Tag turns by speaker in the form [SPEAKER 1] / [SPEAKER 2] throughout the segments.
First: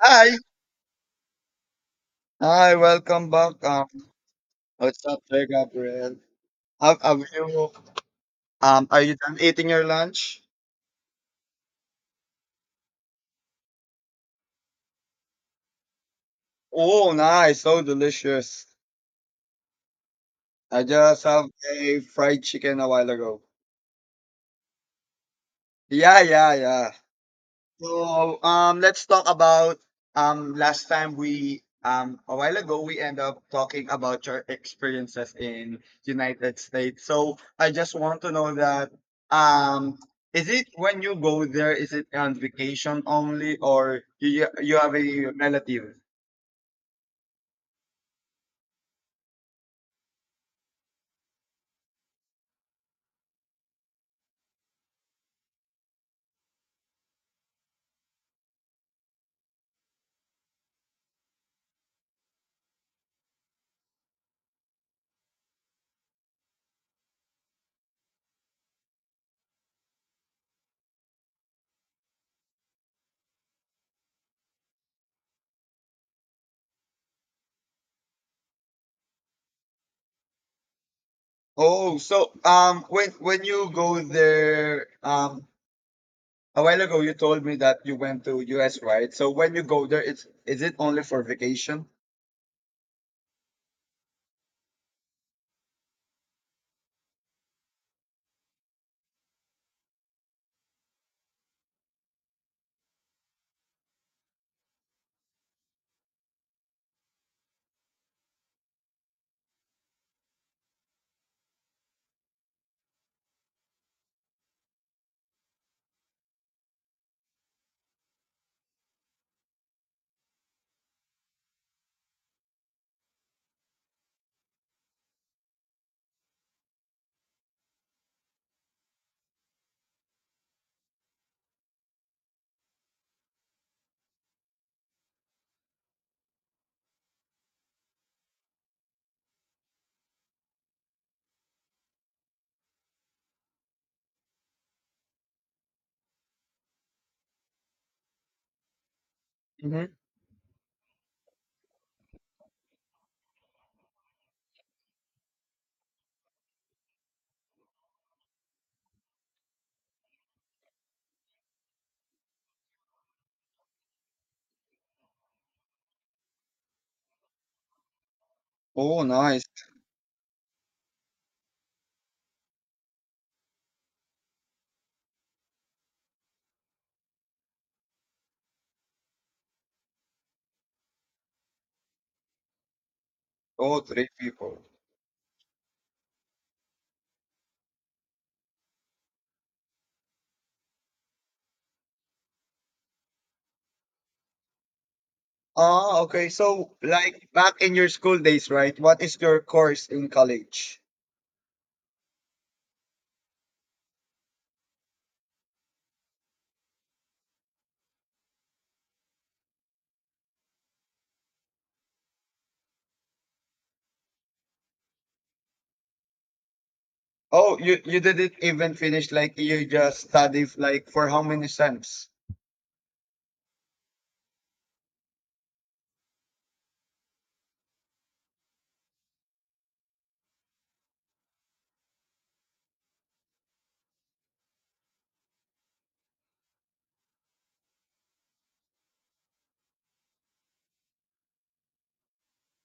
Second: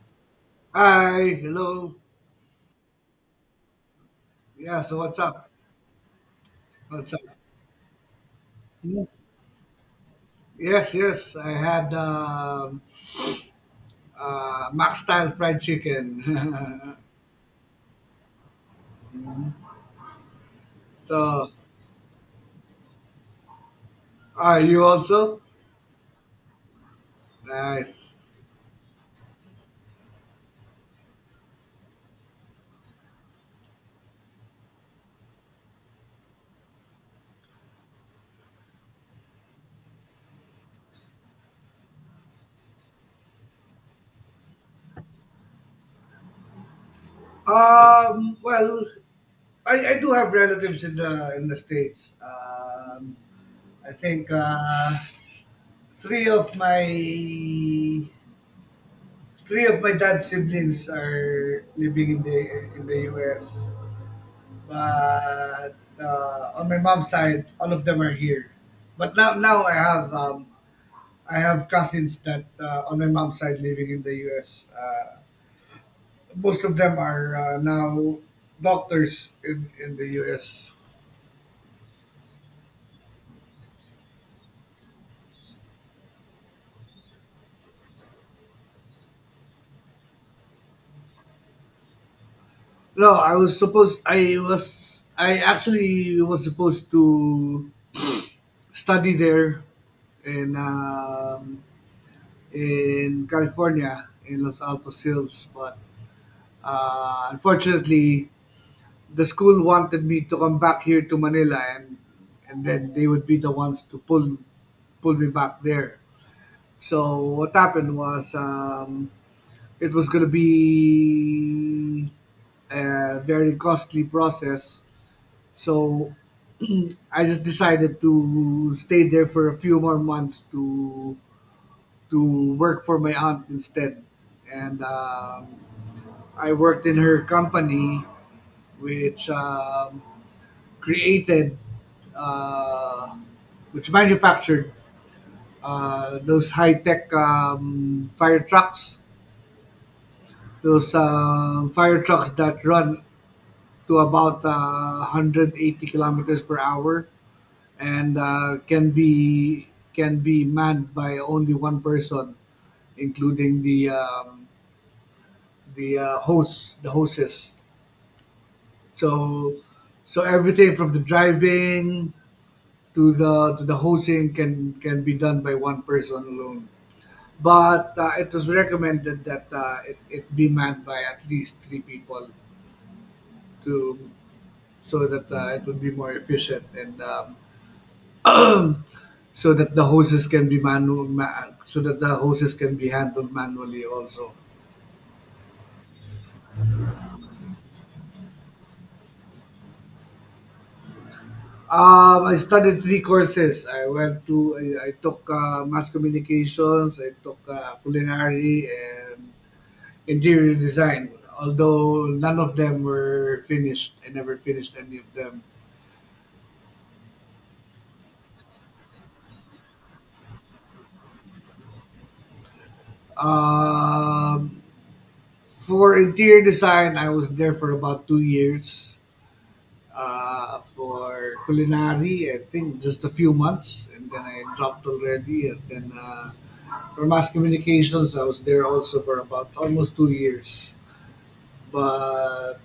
[SPEAKER 1] Hi.
[SPEAKER 2] Hi, hello.
[SPEAKER 1] Hi, welcome back. Um,
[SPEAKER 2] Yeah, so
[SPEAKER 1] what's
[SPEAKER 2] what's
[SPEAKER 1] up there,
[SPEAKER 2] up?
[SPEAKER 1] Gabriel? Have,
[SPEAKER 2] What's up?
[SPEAKER 1] have you, are
[SPEAKER 2] Hmm?
[SPEAKER 1] you done eating your lunch?
[SPEAKER 2] Yes, yes, I had Max style fried chicken.
[SPEAKER 1] Oh, nice. So delicious. I just have
[SPEAKER 2] So,
[SPEAKER 1] a fried chicken a while ago.
[SPEAKER 2] are you also?
[SPEAKER 1] Yeah, yeah, yeah.
[SPEAKER 2] Nice.
[SPEAKER 1] So let's talk about, last time we, a while ago we end up talking about your experiences in United States. So I just want to know that, um is it when you go there, is it on vacation only, or you have a relative?
[SPEAKER 2] Well, I do have relatives in the states. I think three of my three of my dad's siblings are living in the U.S. But on my mom's side, all of them are here. But now I have cousins that on my mom's side living in the U.S. Most of them are now doctors in the U.S.
[SPEAKER 1] Oh, so when you go there, a while ago you told me that you went to US, right? So when you go there, it's is it only for vacation?
[SPEAKER 2] No, I actually was supposed to study there in um, in California in Los Altos Hills, but unfortunately the school wanted me to come back here to Manila and then they would be the ones to pull me back there. So what happened was it was going to be a very costly process. So I just decided to stay there for a few more months to work for my aunt instead, and I worked in her company, which um, created, uh, which manufactured those high tech fire trucks,
[SPEAKER 1] Hmm.
[SPEAKER 2] those fire trucks that run to about 180 kilometers per hour and can be manned by only one person, including the the hostess.
[SPEAKER 1] Oh, nice.
[SPEAKER 2] So so everything from the driving to the hosing can be done by one person alone. But it was recommended that it be manned by at least three people
[SPEAKER 1] Oh,
[SPEAKER 2] to
[SPEAKER 1] three people.
[SPEAKER 2] so that it would be more efficient and so that the hoses can be manual ma- so that the hoses can be handled manually also.
[SPEAKER 1] Ah, okay. So, like back in your school days, right? What is your course in college?
[SPEAKER 2] I studied three courses. I took mass communications, I took culinary, and interior design. Although none of them were finished, I never finished any of them.
[SPEAKER 1] Oh, you didn't even finish. Like you just studied like for how many sems?
[SPEAKER 2] Um, for interior design, I was there for about 2 years. For culinary, I think just a few months, and then I dropped already. And then for mass communications, I was there also for about almost 2 years. But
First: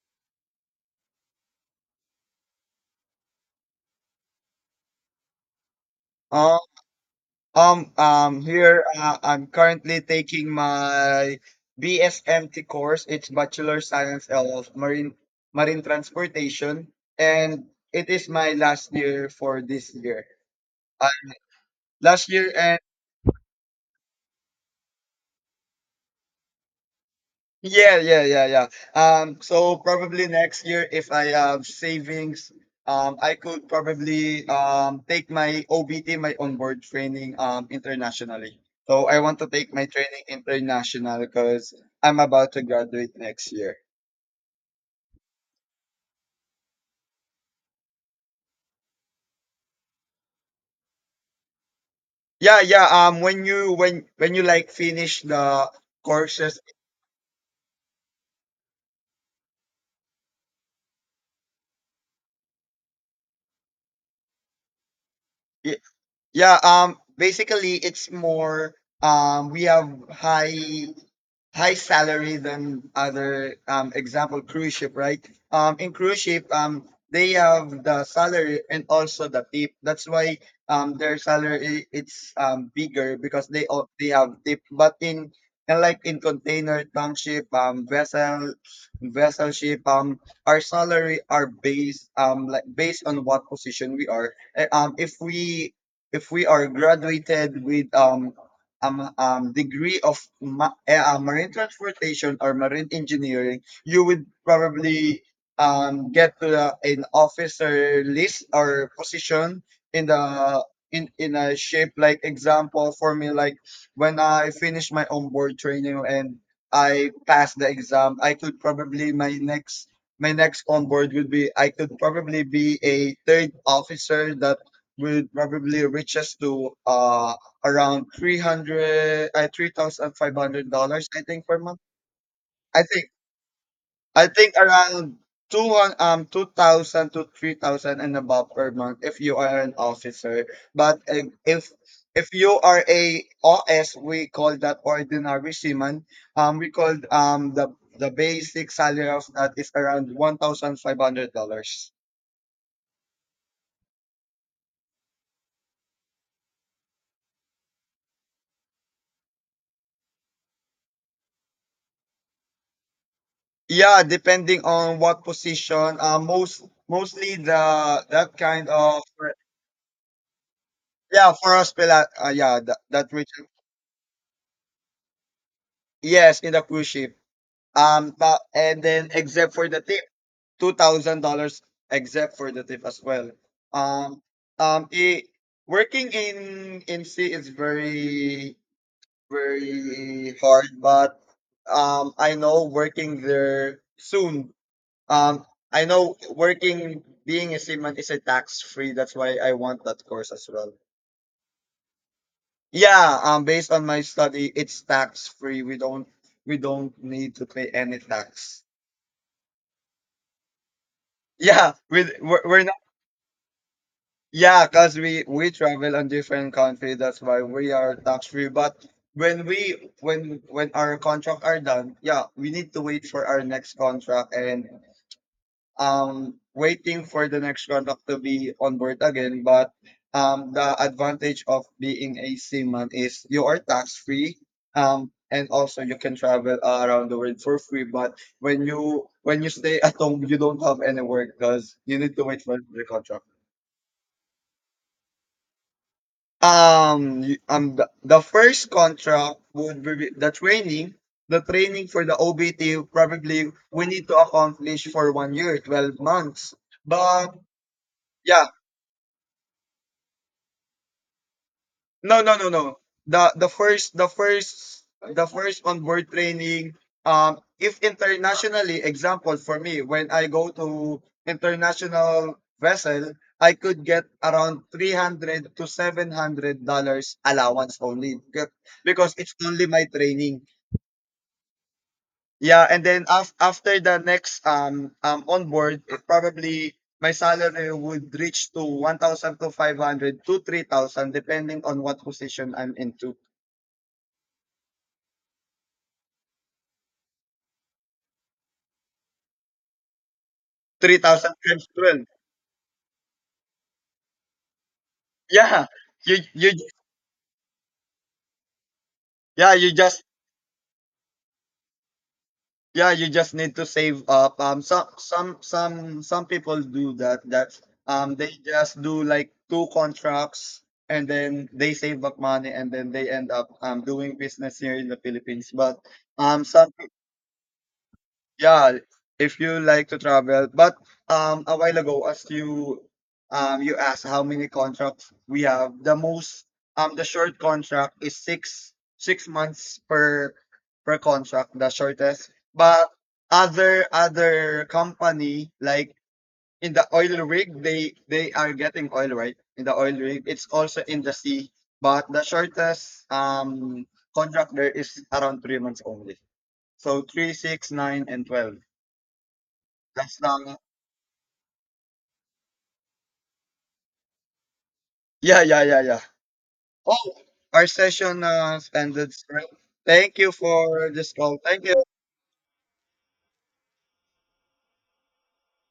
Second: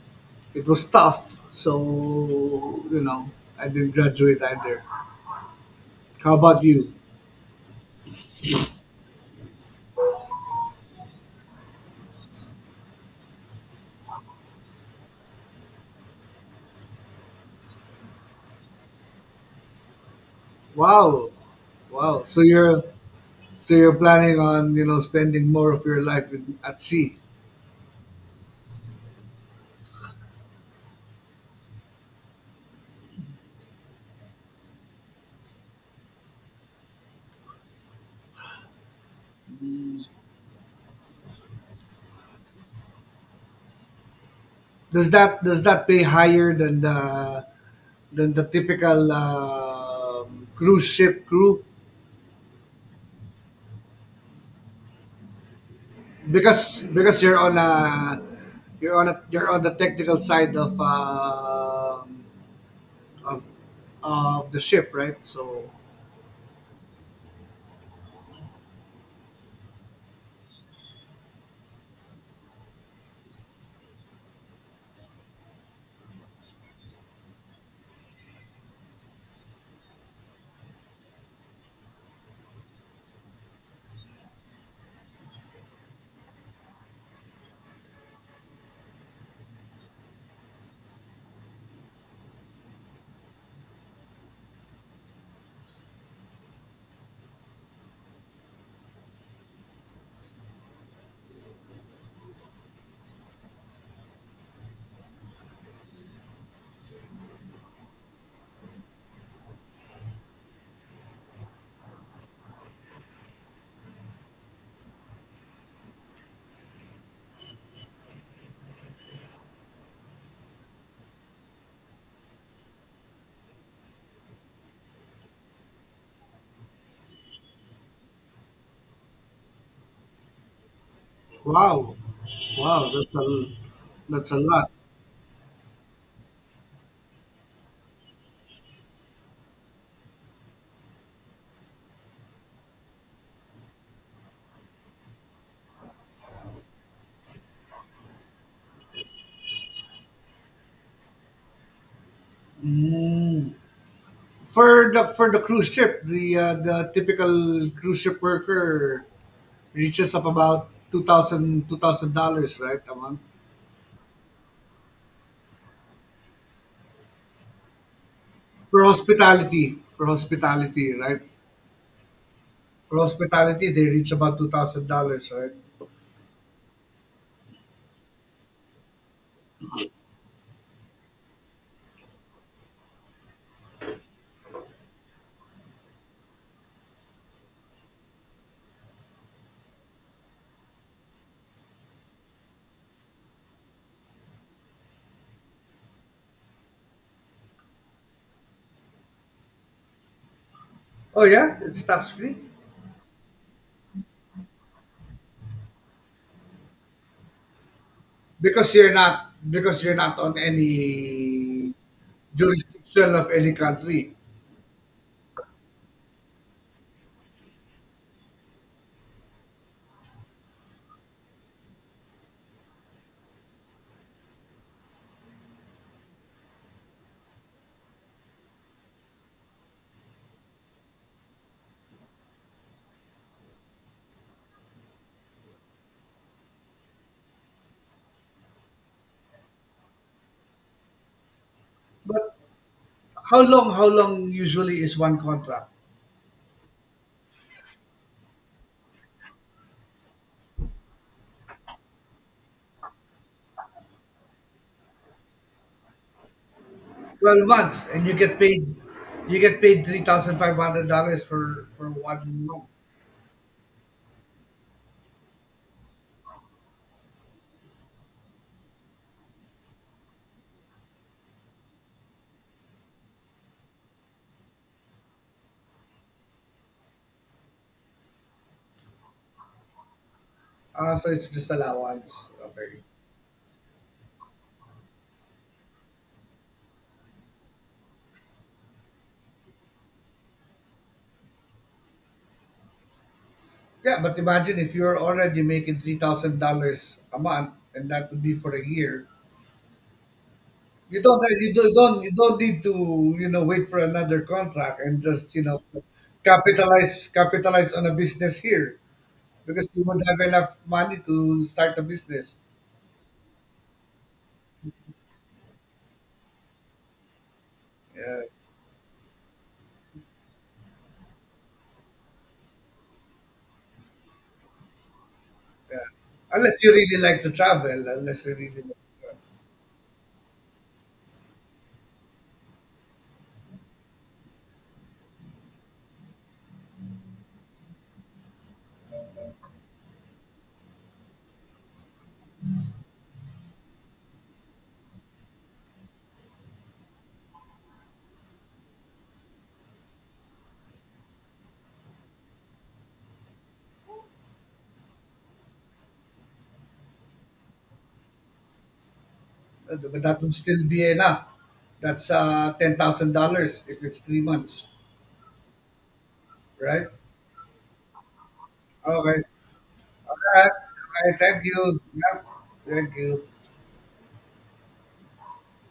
[SPEAKER 2] it was tough, so you know, I didn't graduate either. How
[SPEAKER 1] Ah,
[SPEAKER 2] about you?
[SPEAKER 1] here, I'm currently taking my BSMT course. It's Bachelor Science of Marine Transportation, and it is my last year for this year. Uh,
[SPEAKER 2] Wow, wow.
[SPEAKER 1] last
[SPEAKER 2] So
[SPEAKER 1] year.
[SPEAKER 2] you're so you're planning on spending more of your life at sea.
[SPEAKER 1] Yeah, yeah, yeah, yeah. So probably next year, if I have savings, I could probably take my OBT, my onboard training, internationally. So I want to take my training international because I'm about to graduate next year.
[SPEAKER 2] Does that pay higher than the typical cruise ship crew?
[SPEAKER 1] Yeah, yeah. When you when you like finish the courses,
[SPEAKER 2] Because you're on the technical side of of the ship, right? So,
[SPEAKER 1] yeah, basically it's more, we have high salary than other, example, cruise ship, right? In cruise ship, they have the salary and also the tip. That's why, their salary, it's bigger because they have tip. But in and like in container, tank ship, vessel ship, our salary are based, like based on what position we are. If we are graduated with degree of marine transportation or marine engineering, you would probably, get to an officer list or position in the in a shape, like example for me, like when I finished my onboard training and I passed the exam, I could probably, my next onboard would be, I could probably be a third officer that would probably reach us to around 300, $3,500 I think per month.
[SPEAKER 2] wow,
[SPEAKER 1] I
[SPEAKER 2] wow.
[SPEAKER 1] think
[SPEAKER 2] That's a
[SPEAKER 1] I
[SPEAKER 2] that's a
[SPEAKER 1] think
[SPEAKER 2] lot.
[SPEAKER 1] around 2,000 to 3,000 and above per month if you are an officer. But if you are a OS, we call that ordinary seaman. We call, the basic salary of that is around $1,500.
[SPEAKER 2] Mm. For the cruise ship, the typical cruise ship worker reaches up about two thousand two thousand dollars, right? A month
[SPEAKER 1] Yeah, depending on what position. Mostly the that kind
[SPEAKER 2] for
[SPEAKER 1] of.
[SPEAKER 2] hospitality. For hospitality, right?
[SPEAKER 1] Yeah, for us pila, yeah, that,
[SPEAKER 2] For
[SPEAKER 1] that region.
[SPEAKER 2] hospitality, they reach about $2,000, right?
[SPEAKER 1] Yes, in the cruise ship. But, and then except for the tip, $2,000, except for the tip as well. Um, I working in sea is very very hard, but I know working there soon. Um, I know working, being a seaman is a tax free. That's why I want that course as well.
[SPEAKER 2] Oh yeah, it's tax free
[SPEAKER 1] Yeah, based on my study, it's tax free. We don't need to pay any tax.
[SPEAKER 2] because you're not on
[SPEAKER 1] Yeah,
[SPEAKER 2] any
[SPEAKER 1] we're not.
[SPEAKER 2] jurisdiction of any country.
[SPEAKER 1] Yeah, cause we travel on different country. That's why we are tax free. But when we when our contract are done, yeah, we need to wait for our next contract and, waiting for the next contract to be on board again. But the advantage of being a seaman is you are tax free. And also you can travel around the world for free. But when you stay at home, you don't have any work because you need to
[SPEAKER 2] But
[SPEAKER 1] wait for the contract.
[SPEAKER 2] how long? How long usually is one contract?
[SPEAKER 1] The first contract would be the training. The training for the OBT probably we need to accomplish for 1 year, 12 months. But
[SPEAKER 2] 12 months and you get
[SPEAKER 1] yeah.
[SPEAKER 2] paid you get paid $3,500 for
[SPEAKER 1] No, no,
[SPEAKER 2] one
[SPEAKER 1] no,
[SPEAKER 2] month,
[SPEAKER 1] no. The first onboard training. If internationally, example for me, when I go to international vessel, I could get around $300 to $700 allowance only, because it's only my training.
[SPEAKER 2] so it's just allowance,
[SPEAKER 1] Yeah,
[SPEAKER 2] okay.
[SPEAKER 1] and then after the next, onboard, it probably my salary would reach to 1,000 to 500 to 3,000 depending on what position I'm into.
[SPEAKER 2] Yeah, but imagine if you're already making $3,000 a month and that would be for a year.
[SPEAKER 1] three
[SPEAKER 2] you don't
[SPEAKER 1] thousand
[SPEAKER 2] you
[SPEAKER 1] times
[SPEAKER 2] don't, you
[SPEAKER 1] 12.
[SPEAKER 2] don't you don't need to wait for another contract and just
[SPEAKER 1] Yeah, you ju-
[SPEAKER 2] capitalize on a business here
[SPEAKER 1] yeah
[SPEAKER 2] because
[SPEAKER 1] you
[SPEAKER 2] you won't
[SPEAKER 1] just
[SPEAKER 2] have enough money to start a business.
[SPEAKER 1] yeah you just need to save up. Some people do that. That,
[SPEAKER 2] Yeah,
[SPEAKER 1] they just do like two contracts, and then they save up money and then they end up doing business here in the Philippines. But
[SPEAKER 2] yeah, unless
[SPEAKER 1] some
[SPEAKER 2] you really like to travel. Unless you really
[SPEAKER 1] yeah,
[SPEAKER 2] like to
[SPEAKER 1] if you like to travel. But, a while ago, as you asked how many contracts we have, the most, the short contract is six months per contract, the shortest. But other company like in the oil rig, they are getting oil right in the oil rig. It's also in the sea, but the shortest, contract there is around 3 months only. So three, six, 9, and 12.
[SPEAKER 2] But
[SPEAKER 1] That's
[SPEAKER 2] that would
[SPEAKER 1] the.
[SPEAKER 2] still be enough. That's $10,000 if it's 3 months,
[SPEAKER 1] Yeah, yeah, yeah, yeah.
[SPEAKER 2] right?
[SPEAKER 1] Oh, our session
[SPEAKER 2] Okay. All
[SPEAKER 1] ended.
[SPEAKER 2] right.
[SPEAKER 1] Right?
[SPEAKER 2] All
[SPEAKER 1] Thank you for this
[SPEAKER 2] right.
[SPEAKER 1] call.
[SPEAKER 2] Thank
[SPEAKER 1] Thank
[SPEAKER 2] you.
[SPEAKER 1] you.
[SPEAKER 2] Yep. Thank you.